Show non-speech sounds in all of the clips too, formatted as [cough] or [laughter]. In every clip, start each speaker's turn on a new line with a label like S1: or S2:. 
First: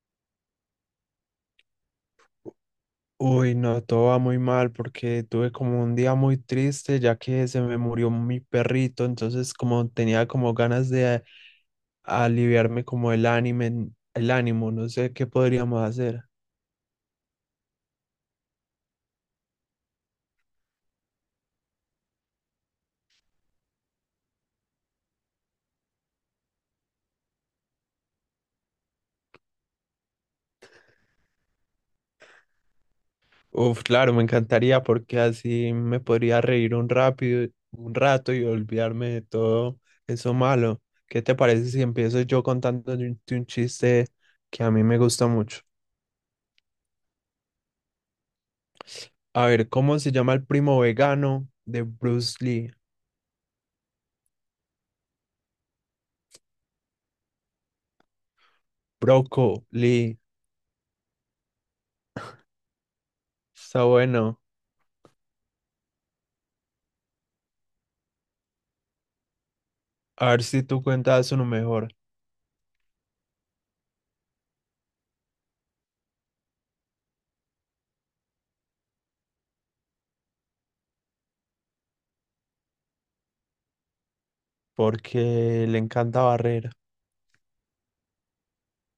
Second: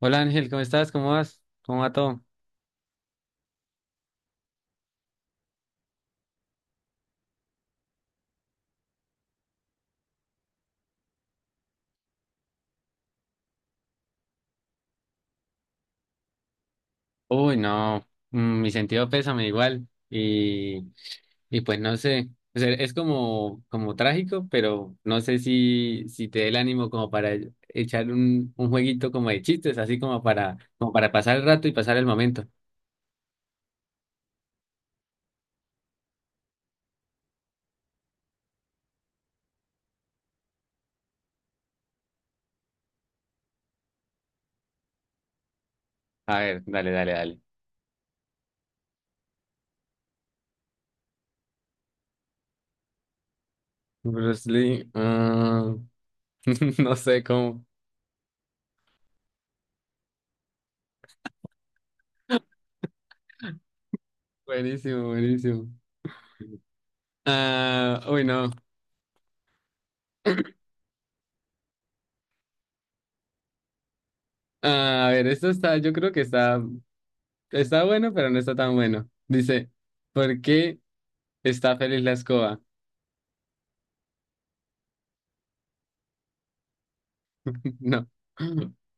S1: Hola Ángel, ¿cómo estás? ¿Cómo vas? ¿Cómo va todo?
S2: Uy, no, todo va muy mal porque tuve como un día muy triste ya que se me murió mi perrito, entonces como tenía como ganas de aliviarme como el ánimo, no sé qué podríamos hacer.
S1: Uy, no, mi sentido pésame igual y pues no sé, o sea, es como, como trágico, pero no sé si te dé el ánimo como para echar un jueguito como de chistes, así como para, como para pasar el rato y pasar el momento.
S2: Uf, claro, me encantaría porque así me podría reír un rápido, un rato y olvidarme de todo eso malo. ¿Qué te parece si empiezo yo contándote un chiste que a mí me gusta mucho?
S1: A ver, dale, dale, dale.
S2: A ver, ¿cómo se llama el primo vegano de Bruce Lee?
S1: Bruce Lee, ah, [laughs] no sé cómo.
S2: Brócoli, está bueno.
S1: Buenísimo, buenísimo. Ah, uy, no.
S2: A ver si tú cuentas uno mejor,
S1: Ah, a ver, esto está, yo creo que está. Está bueno, pero no está tan bueno. Dice, ¿por qué está feliz la escoba?
S2: porque le encanta barrer.
S1: [laughs] No,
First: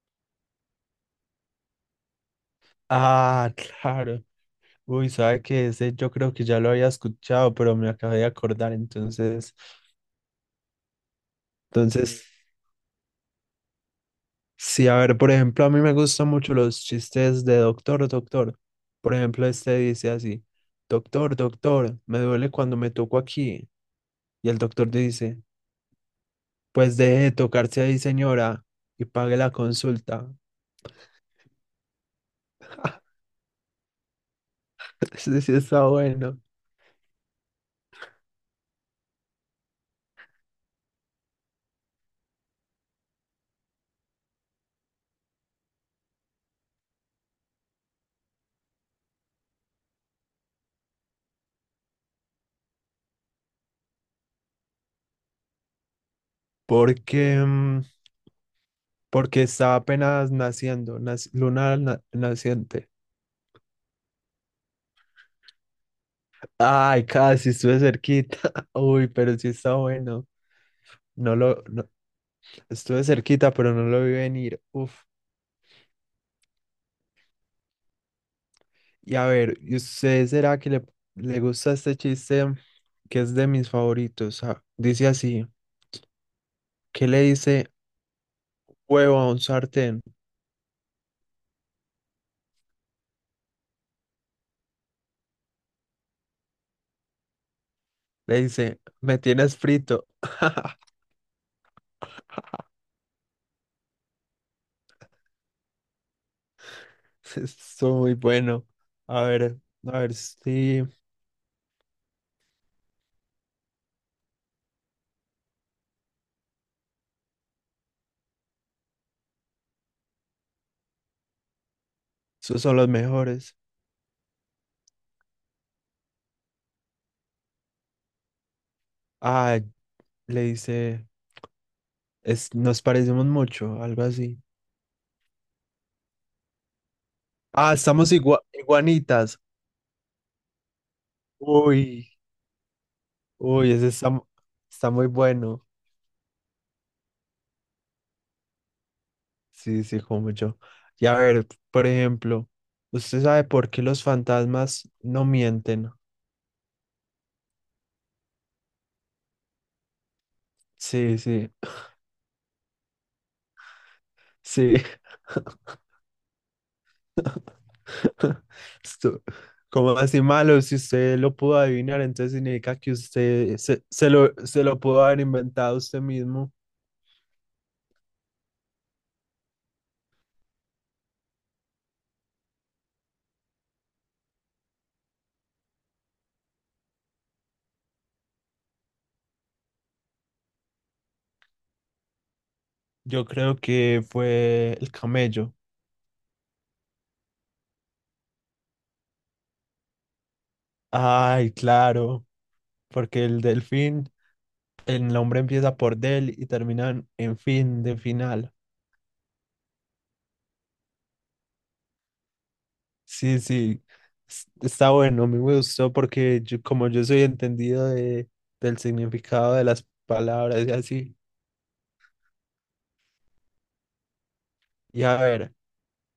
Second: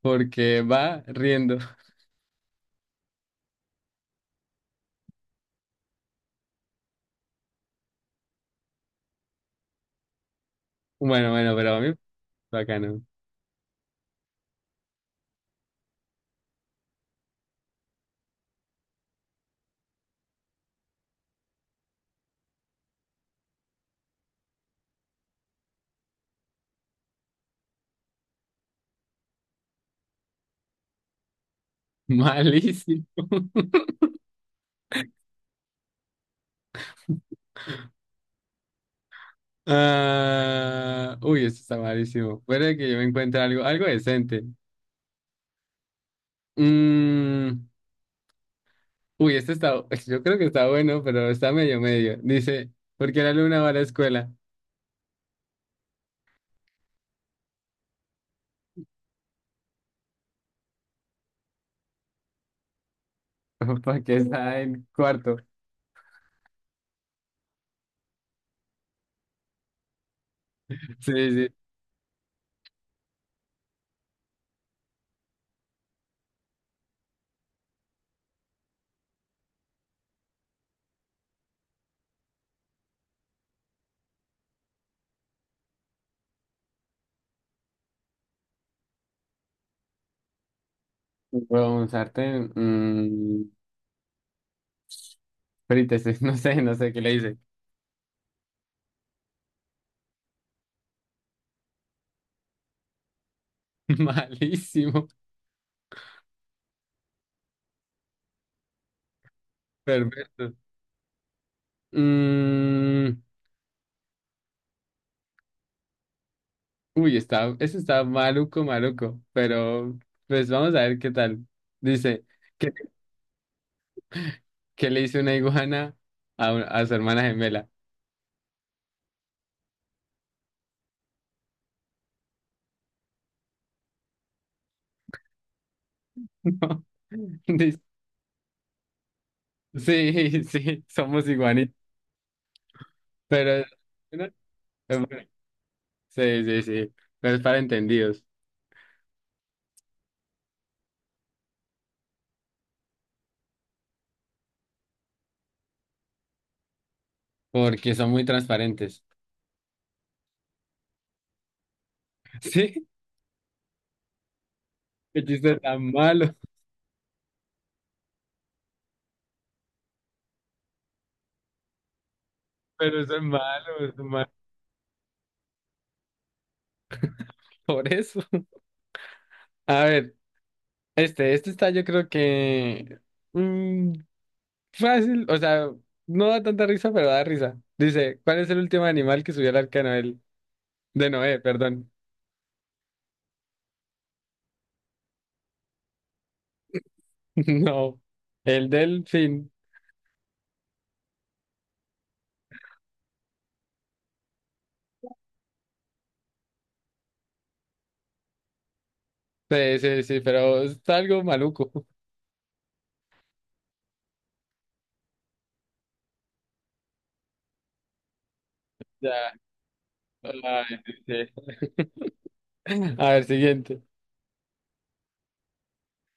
S1: porque va riendo.
S2: Ah, [laughs] claro. Uy, sabe que ese yo creo que ya lo había escuchado, pero me acabé de acordar. Entonces,
S1: Bueno, bueno, pero a mí,
S2: entonces,
S1: bacano.
S2: sí, a ver, por ejemplo, a mí me gustan mucho los chistes de doctor, doctor. Por ejemplo, este dice así, doctor, doctor, me duele cuando me toco aquí. Y el doctor dice, pues deje de tocarse ahí, señora, y pague la consulta.
S1: Malísimo. [laughs]
S2: [laughs] Sí, sí, está bueno.
S1: Ah, uy, esto está malísimo. Puede que yo me encuentre algo, algo decente. Mm, uy, este está, [laughs] yo creo que está bueno, pero está medio medio. Dice, ¿por qué la luna va a la escuela?
S2: Porque, porque está apenas naciendo, luna naciente.
S1: [laughs] Porque está en cuarto.
S2: Ay, casi estuve cerquita. [laughs] Uy, pero sí está bueno.
S1: Sí,
S2: No
S1: sí.
S2: lo, no- Estuve cerquita, pero no lo vi venir. Uf. Y a ver, ¿y usted será que le gusta este chiste que es de mis favoritos? Ah, dice así, ¿qué le dice huevo a un sartén?
S1: Bueno, un sartén. Ahorita sí, [laughs] no sé, no sé qué le hice.
S2: Le dice, me tienes frito.
S1: [laughs] Malísimo,
S2: [laughs] Estuvo muy bueno. A ver, a ver
S1: perfecto.
S2: si...
S1: Mm, uy, está, eso está maluco, maluco, pero pues vamos a ver qué tal. Dice,
S2: Esos
S1: ¿qué,
S2: son los mejores.
S1: qué le hizo una iguana a, a su hermana gemela?
S2: Ah, le dice, es, nos parecemos mucho, algo así.
S1: [laughs] No.
S2: Ah,
S1: Dice,
S2: estamos iguanitas.
S1: sí, sí, somos iguanitos,
S2: Uy,
S1: pero...
S2: uy, ese está,
S1: ¿no?
S2: está muy bueno.
S1: Sí, sí, sí, pero es para entendidos,
S2: Sí, sí, como yo. Y a ver, por ejemplo, ¿usted sabe por qué los fantasmas no mienten?
S1: porque son muy transparentes.
S2: Sí, sí,
S1: [laughs] Sí,
S2: sí.
S1: el chiste tan malo,
S2: [laughs] Esto, como así malo, si usted lo pudo adivinar, entonces significa que
S1: pero eso es
S2: usted
S1: malo, es malo.
S2: se lo pudo haber inventado usted mismo.
S1: Por eso. A ver, este está yo creo que mm, fácil, o sea, no da tanta risa, pero da risa. Dice, ¿cuál es el último animal que subió al arca de Noel? De Noé, perdón.
S2: Yo creo que fue el camello.
S1: [laughs] No, el delfín.
S2: Ay, claro, porque el delfín, el nombre empieza por del y termina en fin, de final.
S1: Sí, sí, sí, pero está algo maluco. [laughs]
S2: Sí, sí, está bueno, a mí me gustó porque yo, como yo soy entendido de, del
S1: Ya.
S2: significado de las
S1: Ay,
S2: palabras y así.
S1: sí, sí. A ver, siguiente.
S2: Y a ver,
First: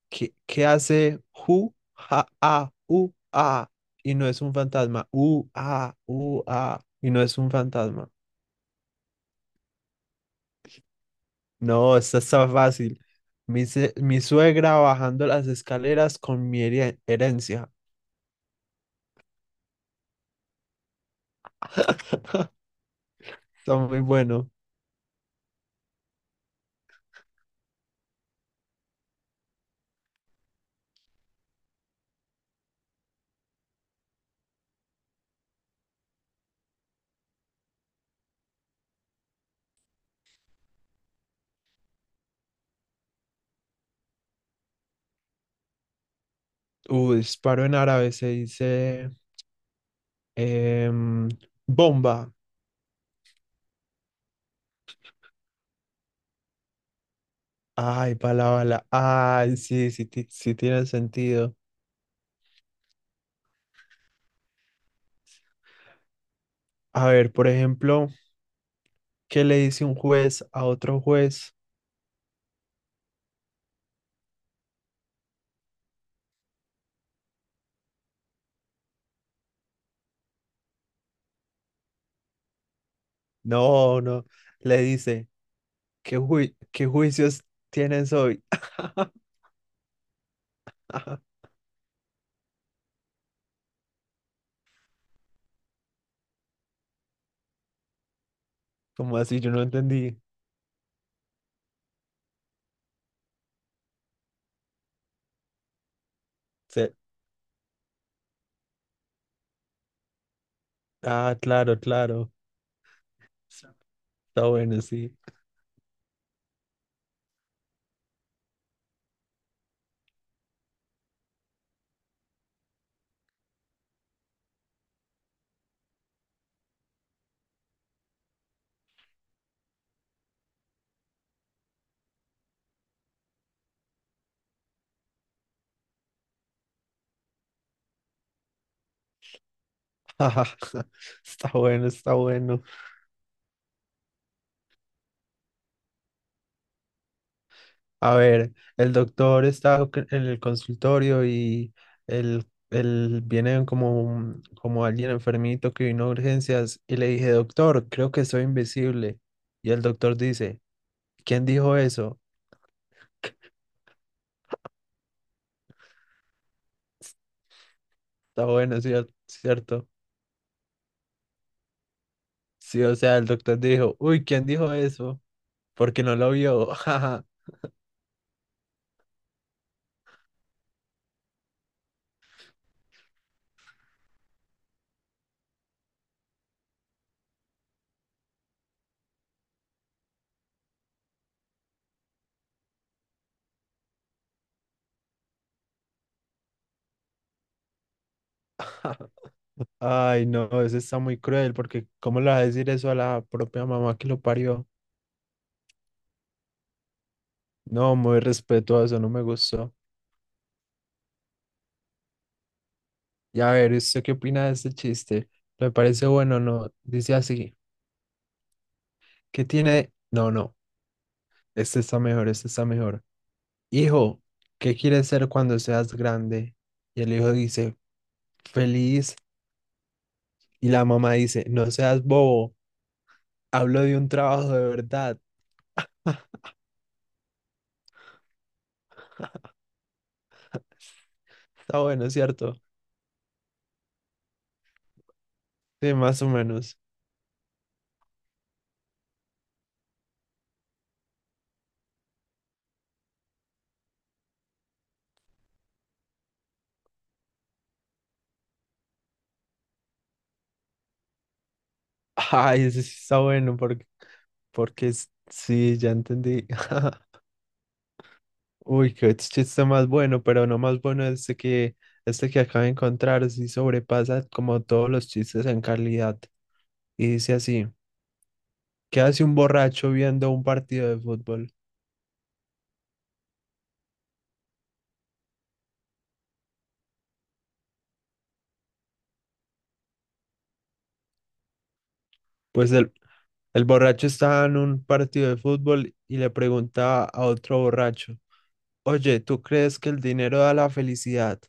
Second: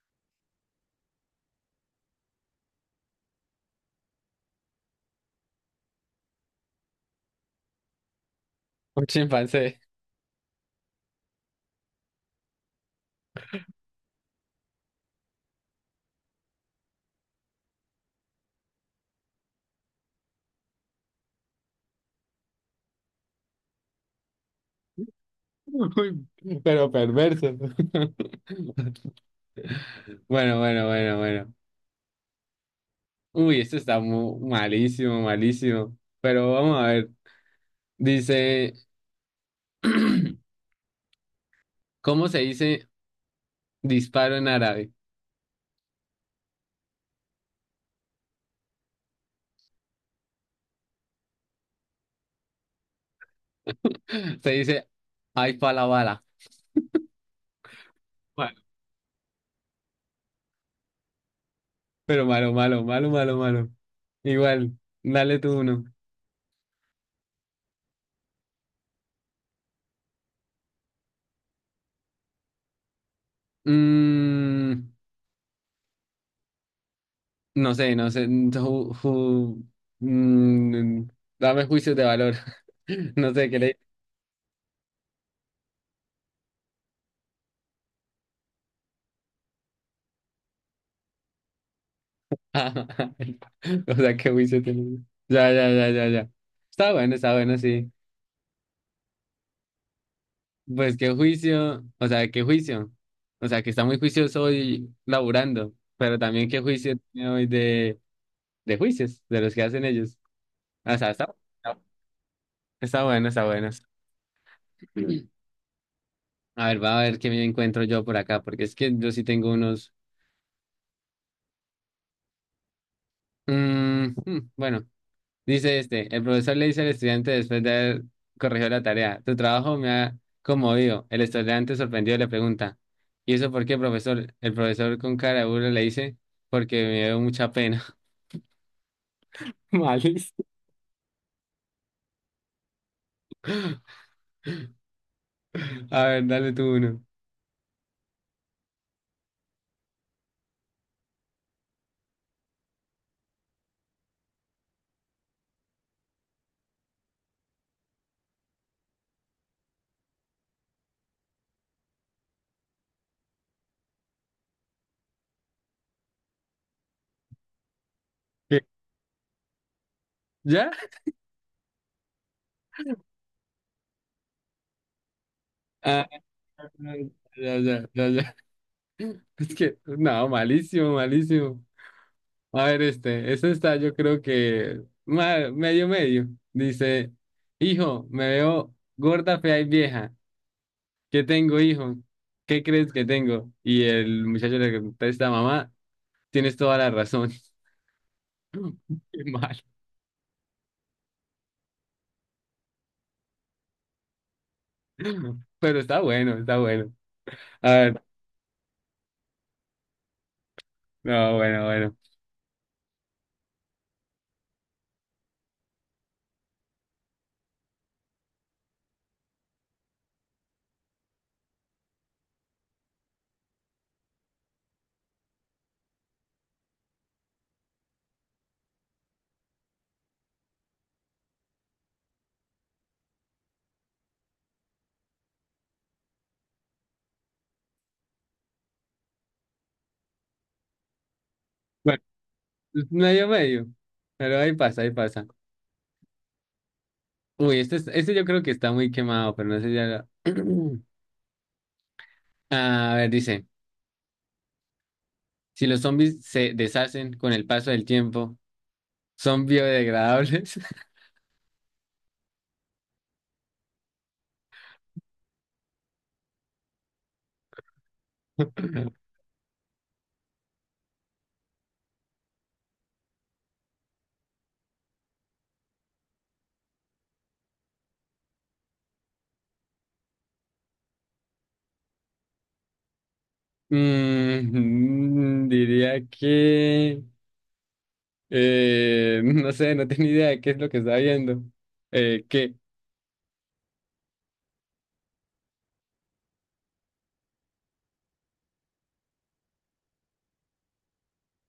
S2: ¿qué, qué hace ju, ja, a, u, a? Y no es un fantasma, u, a, u, a, y no es un fantasma.
S1: Un chimpancé.
S2: No, esta está fácil. Mi suegra bajando las escaleras con mi herencia. Está muy bueno.
S1: [laughs] Uy, pero perverso. [laughs] Bueno, bueno, bueno, bueno. Uy, esto está malísimo, malísimo. Pero vamos a ver. Dice, [clears throat] ¿cómo se dice disparo en árabe?
S2: Disparo en árabe se dice em, bomba.
S1: [laughs] Se dice, ay, pala bala.
S2: Ay, bala,
S1: Malo.
S2: bala. Ay, sí, sí, sí tiene sentido.
S1: Pero malo, malo, malo, malo, malo. Igual, dale tú uno.
S2: A ver, por ejemplo, ¿qué le dice un juez a otro juez?
S1: Mm, no sé, no sé. Mm, dame juicios de valor. [laughs] No sé qué le.
S2: No, no. Le dice, ¿qué, qué juicios tienes hoy? [laughs]
S1: [laughs] O sea, qué juicio tiene. Ya, ya, ya, ya, ya. Está bueno, sí.
S2: como así? Yo no entendí.
S1: Pues qué juicio, o sea, qué juicio. O sea, que está muy juicioso hoy laburando, pero también qué
S2: Se,
S1: juicio tiene hoy de juicios, de los que hacen ellos. O sea, está,
S2: ah, claro, claro.
S1: está bueno, está bueno.
S2: Está bueno, sí.
S1: [clears throat] A ver, va a ver qué me encuentro yo por acá, porque es que yo sí tengo unos... mm, bueno. Dice este, el profesor le dice al estudiante después de haber corregido la tarea, tu trabajo me ha conmovido. El estudiante sorprendido le pregunta, ¿y eso por qué, profesor? El profesor con cara de burla le dice, porque me dio mucha pena. [laughs] Malísimo.
S2: [laughs] Está bueno, está bueno.
S1: A ver, dale tú uno.
S2: A ver, el doctor está en el consultorio y viene como, como alguien enfermito que vino a urgencias y le dije, doctor, creo que soy invisible. Y el doctor dice, ¿quién dijo eso? Está
S1: ¿Qué?
S2: bueno, cierto.
S1: ¿Ya?
S2: Sí, o sea, el doctor dijo, uy, ¿quién dijo eso? Porque
S1: Ah,
S2: no lo vio. [laughs]
S1: ya, ya, ya, ya. [laughs] Es que, no, malísimo, malísimo. A ver, este, eso está, yo creo que medio, medio. Dice, hijo, me veo gorda, fea y vieja. ¿Qué tengo, hijo? ¿Qué crees que tengo? Y el muchacho le contesta, mamá, tienes toda la razón. [laughs] Qué mal.
S2: Ay, no, eso está muy cruel porque ¿cómo le va a decir eso a la propia mamá que lo parió?
S1: Pero está bueno, está bueno. A
S2: No,
S1: ver,
S2: muy respetuoso, no me gustó.
S1: no, bueno, bueno.
S2: Y a ver, ¿usted qué opina de este chiste? ¿Le parece bueno o no? Dice así, ¿qué tiene? No, no, este está mejor, este está mejor. Hijo, ¿qué quieres ser cuando seas grande? Y el hijo dice, feliz. Y la mamá dice, no seas bobo, hablo de un trabajo de verdad. Está
S1: Bueno,
S2: bueno, ¿cierto?
S1: medio, medio. Pero ahí pasa, ahí pasa.
S2: Sí, más o menos.
S1: Uy, este yo creo que está muy quemado, pero no sé si ya lo- [clears throat] A ver, dice, si los zombies se deshacen con el paso del tiempo, ¿son biodegradables?
S2: Ay, ese sí está bueno, porque, porque sí, ya entendí. [laughs] Uy,
S1: [laughs]
S2: qué chiste más bueno, pero no más bueno este que acabo de encontrar, sí sobrepasa como todos los chistes en calidad. Y dice así, ¿qué hace un borracho viendo un partido de fútbol?
S1: Diría que... [laughs] no sé, no tenía idea de qué es lo que está viendo. ¿Qué?
S2: Pues el borracho estaba en un partido de fútbol y le pregunta a otro borracho, oye, ¿tú crees que el dinero da la felicidad?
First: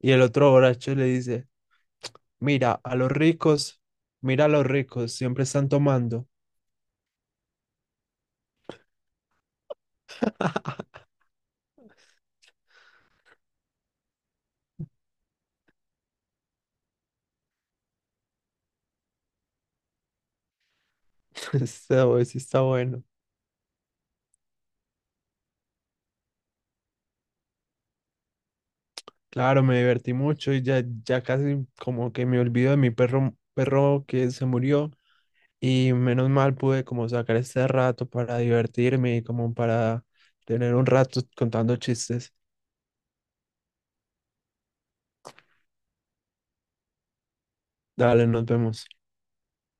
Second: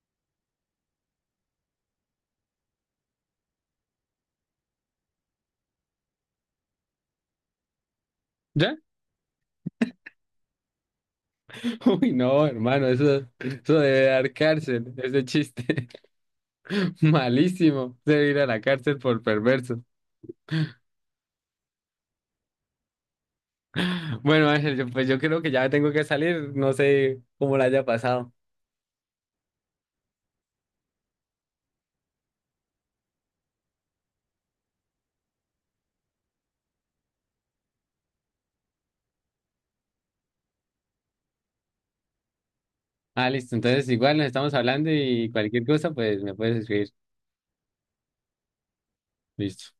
S2: Y el otro borracho le dice, mira, a los ricos, mira a los ricos, siempre están tomando.
S1: ¿Ya? [laughs] Uy, no, hermano, eso debe dar cárcel, ese chiste. [laughs] Malísimo. Debe ir a la cárcel por perverso.
S2: [laughs] Este sí está bueno.
S1: [laughs] Bueno, Ángel, pues yo creo que ya tengo que salir. No sé cómo la haya pasado.
S2: Claro, me divertí mucho y ya, ya casi como que me olvido de mi perro, perro que se murió y menos mal pude como sacar este rato para divertirme y como para tener un rato contando chistes.
S1: Ah, listo. Entonces, igual nos estamos hablando y cualquier cosa, pues me puedes escribir.
S2: Dale, nos vemos.
S1: Listo.